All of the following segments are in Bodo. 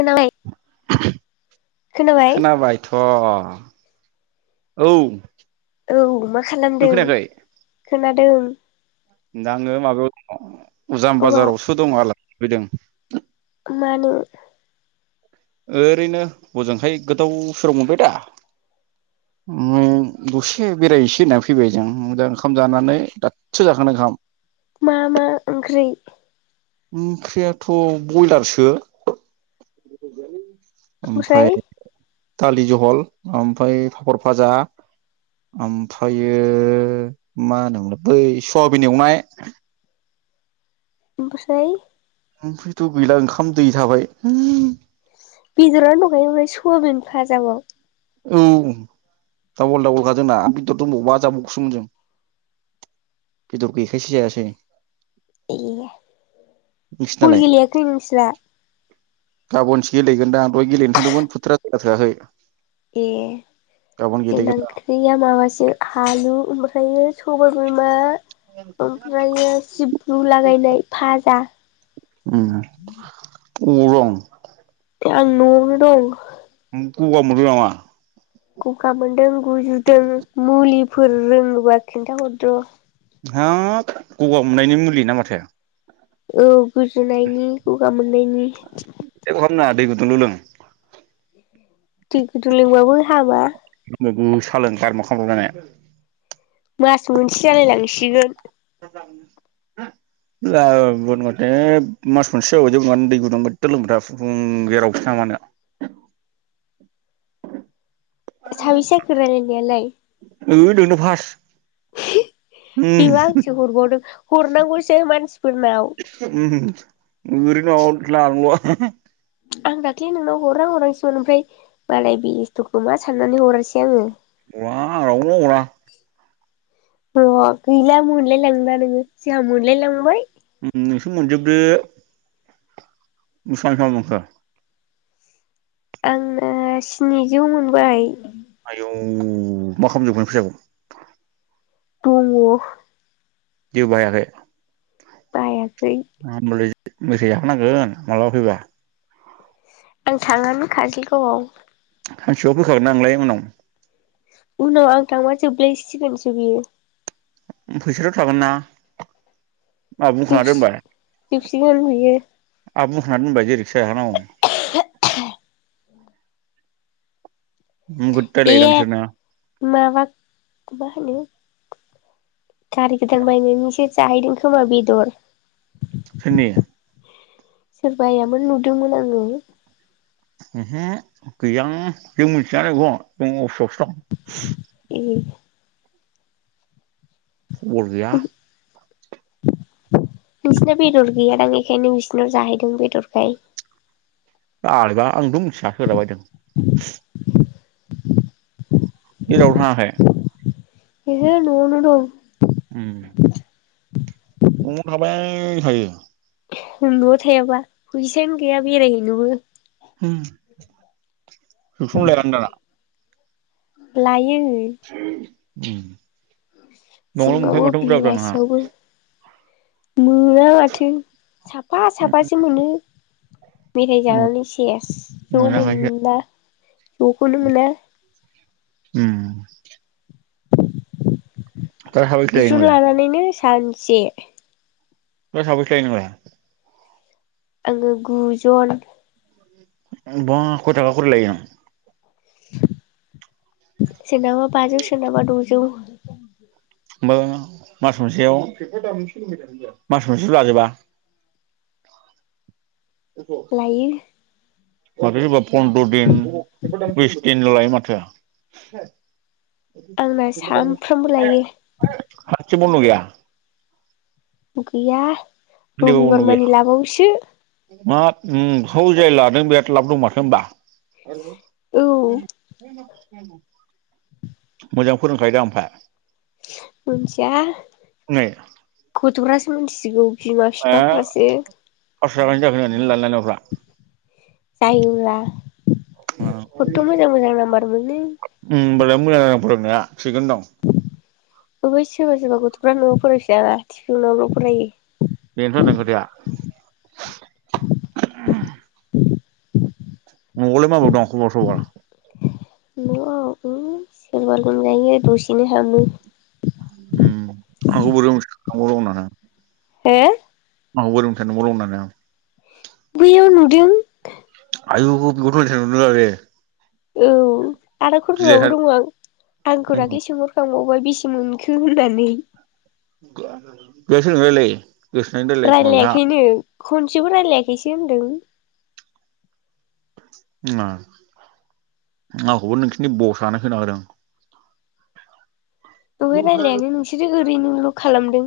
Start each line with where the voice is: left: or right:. left: खोनाबाय।
right: [inaudible]
left: खोनाबाय
right: खोनाबायथ' अ अ औ
left: औ मा
right: नों
left: खालामदों
right: खोनायाखै
left: खोनादों दों
right: दा आङो माबायाव दङ। उजाम
left: औ
right: बाजारावसो दङो आल फैदों [unintelligible]
left: मानो?
right: ओरैनो हजोंहाय गोथाव सोराव मोनबाय दा ओम दसे बेरायसे होननानै फैबाय जों ओंखाम जानानै दाथसो जाखानाय ओंखाम।
left: मा मा ओंख्रि?
right: ओंख्रियाथ' बयलारसो। ओमफ्राय
left: ओमफ्राय
right: दालि जहल ओमफ्राय पापर भाजा ओमफ्रायो मा होनोल बै सयाबिन एवनाय।
left: ओमफ्राय
right: ओमफ्रायथ' गैला ओंखाम दै थाबाय।
left: बेदरानो दंखायो ओमफ्राय सवााबिन फाजाबाव।
right: औ दाबल दाबलखा जोंना बेदर दंबावोबा जाबावगोनसो मोन जों बेदर गैयैखायसो जायासै।
left: ए बल
right: नोंसिनालाय
left: गेलेयाखै नोंस्रा?
right: गाबोनसो गेलेगोन दहाय गेलेनो थांदोंमोन फोथारा जायगा थोयाखै।
left: ए जोंना ओंख्रिया माबा सो आलु ओमफ्रायो सबायाइ बिमा ओमफ्रायो सिब्रु लागायनाय फाजा
right: उम उबोव दं
left: आं न'आवनो दं।
right: गगा मोनदों नामा?
left: गा मोनदों गुजुदों मुलिफोर रोंङोबा खिन्थाहरदो।
right: हाब गगा मोननायनि मुलि ना माथो?
left: औ गुजुनायनि गगा मोननायनि।
right: [unintelligible] दै गुदुं ल' लों।
left: दै गुदुं लिंबाबो हामा।
right: सा लों गारमा खामलाबलायनानै।
left: मास मोनसे जालाय लांसिगोन।
right: [unintelligible]
left: साबैसे जाखो रायलायनायालाय
right: होय नोंनो फास उम
left: बिबो आांसे हरबावनो हरनांगौसो मानसि
right: [unintelligible] [unintelligible] [unintelligible]
left: आं दाख्लि नोंनाव हरना हरांसैमोन आमफ्राय मालाय बेस्थ‌' खोमा साननानै हरसै आंङो
right: [unintelligible] [unintelligible]
left: न' गैला मोनलायलांदा नोंङो जोंहा मोनलाय लांबाय
right: नोंसो मोनजोबदो [unintelligible] [unintelligible]
left: आंना स्निजौ मोनबाय
right: औ मा खालामजोबगोन फैसाखौ
left: दङ
right: जेबो बाहायाखै
left: बाहायाखै
right: मेथाइ जाहोनांगोन मालाबा फैबा
left: आं थाङानो काजोलगावआव
right: सानसेबाबो फैखागोन ना नोंलाय उनाव
left: उनाव आं थांबा जोबलायसिगोनसो बियो
right: फैसाथ' थागोनना
left: जोबसि जोबसिगोन बियो
right: आहा बुंखानानै‌ दोनबाय जेरै जाहोनांगौ नोगोद
left: ए
right: रायलायोदां बिसोरनो
left: माबा मा होनो गारि गोदान बायनायनिसो जाहैदों खोमा बेदर
right: सोरनि
left: सोर बायामोन नुदोंमोन आङो
right: ओहो गैया जों मिथिआनो बेखौ जों अपिसावसो दं
left: ए
right: खबर गैया
left: नोंसिना बेदर गैयादां एखायनो बिसिनाव जाहैदों बेदरखाय
right: आरबा आंथ' मिथिआ सोरहा बायदों
left: [inaudible]
right: जेरावबो थांआखै
left: ओहो न'आवनो दं
right: न'आव थाबाय थायो
left: न'आव थायाबा फैसायानो गैया बेरायहैनोबो
right: होम टिउसन लाया नों दाना
left: लायो
right: [inaudible] ओम होमबालाय मोनखायो
left: फुङावबो
right: माथो बुरजा बुरजा नोंहा
left: बेलासियावबो मोना माथो साफा साफासो मोनो मेथाइ
right: नोंहा
left: जानानै सेस ज'
right: मोनाखैसो
left: मोनला ज'खौनो मोना
right: ओम साबैसे लायो
left: टिउसन
right: नोंलाय
left: लानानैनो सानसे
right: बेयाव थाबाय थायो नामा।
left: आङो गुजन
right: कम थाखा करि लायो
left: [inaudible] सोरनाबा बाजौ सोरनाबा द'जौ
right: होमबा मास मोनसेयाव मास मोनसेल लाजोबा।
left: लायो।
right: माथो सोरबा पन्द्र दिन बिस दिन लायो माथो।
left: आंना सानफ्रामबो लायो।
right: थि [unintelligible] गैया
left: गैया रबिबारमानि लाबावसो
right: माखौ जाय लादों बिराद लाब दं माथो होनोमबा
left: औ
right: मोजां फोरोंखायोदा आमफ्राय
left: मोनथिया
right: नै
left: गथफ्रा सो मिथिगौ। बिमा
right: फास्स'
left: बिफाफ्रासो
right: थाखानि जाखो होननानै लानो लानायफ्रा
left: जायोब्ला हथ' मोजां मोजां नाम्बार मोनो
right: होमबालाय मोजां जादों फोरोंनाया थिगोन दं।
left: बै सोरबा सोरबा गथ'फ्रा न'आव फरायफै नाना तिउसनावल' फरायो।
right: बेनोथ जादों खोथाया [inaudible] न'आवलाय माब्रै दं खबर सबर।
left: न'आव सोरबा लोमजायो दसेनो हामो।
right: उम आंबो [unintelligible]
left: हो
right: [unintelligible] दं होननानै आं
left: बै नुदों
right: आयु [unintelligible]
left: औ आरो खरफ्रबाबो
right: गिलायथार
left: दङ आं आंखौ दाख्लै सोंहरखांबाव बेसे मोनखो होननानै
right: बेलाय सोरजों रायलायो? गोसोनानै रायलायो खोमा बेहा
left: रायलायाखैनो खनसेबो रायलायाखैसो होनदों।
right: आंखौबो नोंसिनि बसनो खोथा होदों।
left: रायलायानो नोंसोरो ओरैनोल' खालामदों।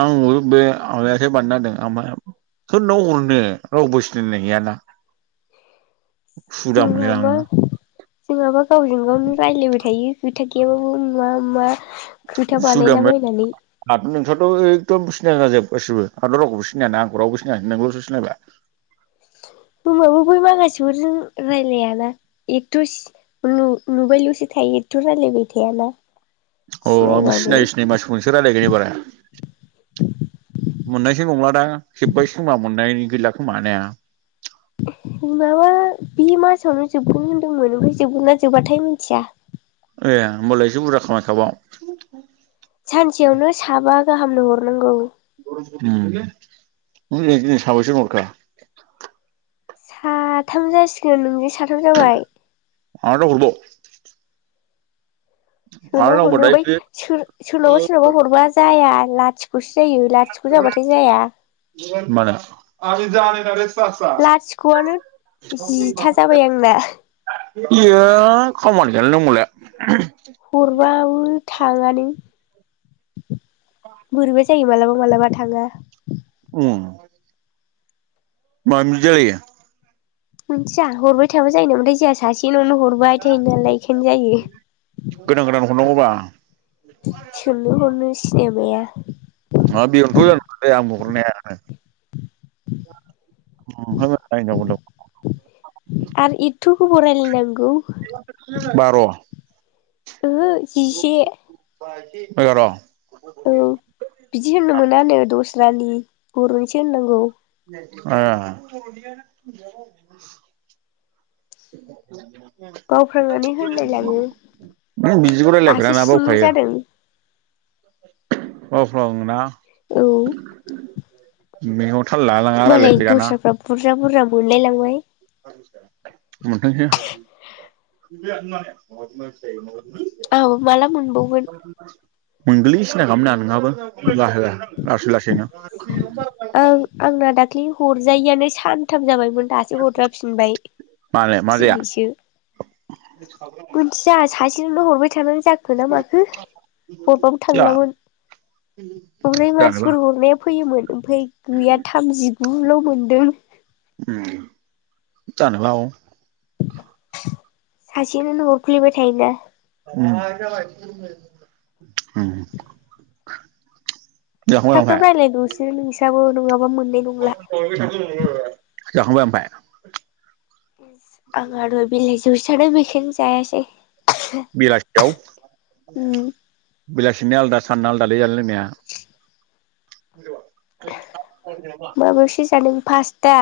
right: आंबो बे आमायासो बानायना होदों आं माने सोरनो हरनो रावबो सिनायनाय गैयाना उसुबिदा
left: जोंनाबा
right: मोनलायलाङो
left: जोंहाबा गावजों गावनो रायलायबाय थायो। खोथा गैयाबाबो मा मा खोथा
right: उसुबिदामोन
left: बानायलाबायनानै
right: दाथ' नोंसोरथ' एदम सिना जाना जोब गासिबो आंथ' रावखौबो सिनायाना आंखौ रावबो सिनाया नोंल'सो सिनायबाय
left: होमाबो बै माखासेफोरजों रायलायाना एथ' नुबायल'सो थायो एथ' रायलायबाय थायाना
right: अ आं
left: सिनायबाबो
right: सिनायै सिनायै माससिजोंसो रायलायगोन एबारहाय मोननायसो नंला दा जोब्बायसोगोमब्ला मोननायनि गैला खोमानो
left: होमबा बे मासावनो जोबगोन होनदोंमोन ओमफ्राय जोबगोनना जोबबाथाय मिथिया
right: ए होनबालाय एसे बुरजा खामाय खाबाव
left: सानसेयावनो साबा गाहामनो हरनांगौ
right: उम नों दिनै साबसे हरखो
left: साथाम जासिगोन नोंजों साथाम जाबाय
right: आरो हरबाव आरो
left: सोरनाव
right: नांगौबा
left: हरनो
right: दायो
left: बै
right: बे
left: सोर सोरनावबा सोरनावबा हरबा जाया लाथिख'सो जायो लाथिख' जाबाथाय जाया
right: मानो [unintelligible]
left: लाथिख'आनो जिथा जाबाय आंना
right: इयो खामानि गैयालै नों होमबालाय
left: हरबाबो थाङानो बोरैबा जायो मालाबा मालाबा थाङा
right: उम मानो जायो
left: मिथिया हरबाय थाबो जायो नामाथाय जोंहा सासे नावनो हरबाय थायो नालाय बेखायनो जायो
right: र नांगौबा
left: सोंनो हरनो सिनाया माया
right: हा बेयावनोथ' जादों खोथाया आंबो हरनाया नोंनो
left: आरो इथुखौ गोबाव रायलाय नांगौ
right: बार'
left: ओहो जिसे
right: एगार'
left: औ बिदि होननो मोनानो दस रानि बर'निसो होननांगौ
right: आ [inaudible]
left: बावफ्लांनानै होनलायलाङो
right: नों बिदिखौ
left: दासो
right: रायलायफेराना
left: सिनि
right: बावखायो
left: जादों
right: बावफ्लाङोना
left: औ
right: [unintelligible]
left: मालाय
right: रायलायफेराना
left: दस्राफ्रा बुर बुरजा बुरजा बुनलाय लांबाय
right: मोनथामसो
left: औ माला मोनबावगोन
right: मोनगोनलै सिनथा खालाम नाङा नोंहाबो बाहागोआ लासै लासै लासैनो
left: ओं आंना दाखलै हरजायैआनो सा नथाम जाबायमोन दासो हरजाफिनबाय
right: मानो मा जाया
left: दिनैसो मिथिया सासे बिदिनो हरबाय थानो जाखोना माखो हरबाबो थांलामोन ओमफ्राय
right: जानोबा
left: मानसिफोर हरनाय फैयोमोन ओमफ्राय गैया थामजि गु ल' मोनदों
right: जानोबो हागौ
left: सासेनोनो हरफ्लेबाय थायोना
right: ओं ओं
left: थाफ थाफ रायज्लायदोसो नोंसाबो नङाबा मोन
right: [inaudible] जाखांबाय ओमफाय
left: आं आरो [inaudible] [inaudible] नो जायासै
right: बिलासियाव बेलासिनि आलदा सानना आलादा लै जानाय लोंनाया [inaudible]
left: फासता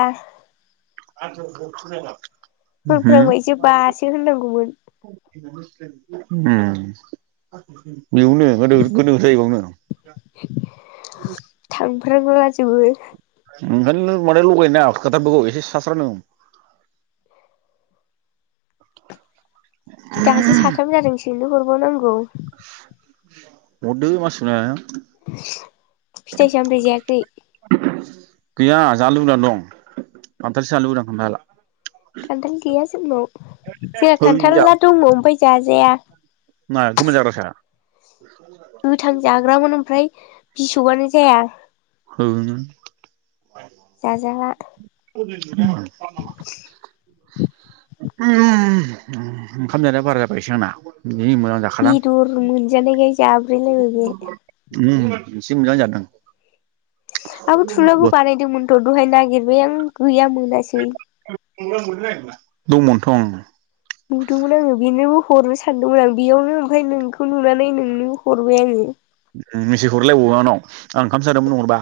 right: [unintelligible]
left: [unintelligible] इ बासो होननांगौमोन
right: उम बेयावनो गोदो गोदो जायोबावनो
left: थां फोरा गुलाजोबो
right: ओंखायनो लोंबानो लगायनो नाङा खोथाफोरखौ एसे स्रा स्रा लों
left: दासो साथाम जादोंस बिनो हरबावनांगौ
right: हरदो मानसिखौ नायनानै
left: फिथाइ सामथाइ जायाखै
right: गैया जानो लुबैना दं खान्थालसो जानो लुबैदां खान्थाल
left: खान्थाल गैया जोंनाव जोंहा
right: है
left: खान्थाला दङ ओमफाय जाजाया
right: मा गोमोन जाग्रासो [unintelligible]
left: ग्रामोन ओमफ्राय बिसबआनो जाया
right: हो नों
left: जाज
right: [unintelligible] [unintelligible] ओंखाम जानाया बारा जाबाय एसे आंना जि मोजां जाखादां
left: बेदर मोनजानायखाय जाब्रेलायबाय बे
right: से मोजां जादों
left: आबो थुनोबो बानायदोंमोनथ' दहाय नागिर बाय आं गैया मोनासै
right: [unintelligible] दंमोनथ'
left: नुदोंमोन आङो बिनौ हरनो सानदोंमोन आं बेयावनो ओमफाय नोंखौ नुनानै नोंनो हरबाय आङो
right: उम मिसे हरलायबावो आंनाव आं ओंखामसो जादोंमोन नों हरबा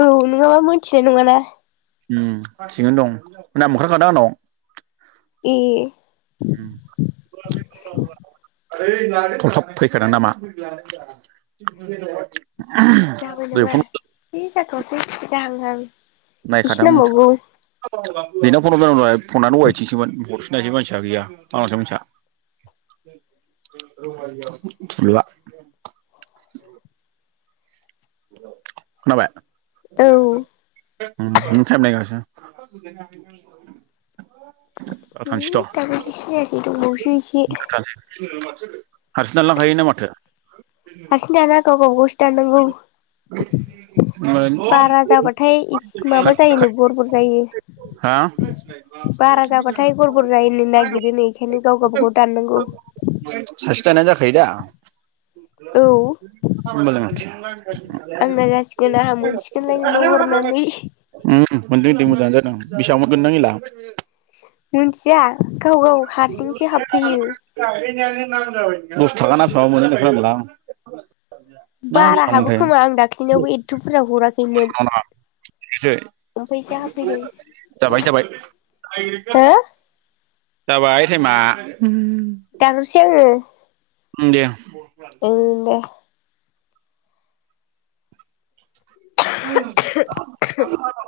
left: औ नोङाबा मोन थिनाय नङा ना
right: उम थिगैनो दं नाम ओंखारखादों आंनाव
left: ए
right: उम थलथब फैखादों नामा [inaudible] बे फन [inaudible]
left: जाथ'आखै जाहांहां
right: नायखादों
left: एसे
right: मोनथि
left: नांबावगौ
right: बिनाव फन हरबाय आं दहाय फनानो अआयथिंसोमोन हर नै मोनसियानो गैया [unintelligible] खोनाबाय
left: औ
right: [unintelligible] [inaudible] आं थांसैथ'
left: [unintelligible]
right: [inaudible] [inaudible] हारसिं दानलांखायो ना माथो
left: दाननांगौ बारा जाबाथाय इस माबा जायोनो गरबर जायो
right: हा
left: बारा जाबाथाय गरबर जायोनो नागिरोनो
right: [inaudible]
left: बेखायनो गाव गावबा गाव दाननांगौ
right: सासे दाननायानो जाखायो दा
left: औ
right: ओमबालाय माथो
left: आंना जासिगोना आंहा मोनसे थिखोन लाय नोंनो हरनानै
right: मोनदों दे मोजांआनो जादों बेसां मोनगोन नों इला
left: मोनथिया गाव गाव हारसिंसो हाबफैयो
right: दस थाखा ना बेसेबां मोनो होननाय खोनादोंलां आं
left: बारा हाबो खोमा आं दाख्लिनावबो एथ' बुरजा हराखै
right: [inaudible] सै
left: ओमफ्रायसो हाबफैदों
right: जाबाय जाबाय
left: हो
right: जाबाय थाइमा
left: दाननोसै आङो
right: ओम दे
left: उम दे
right: [inaudible]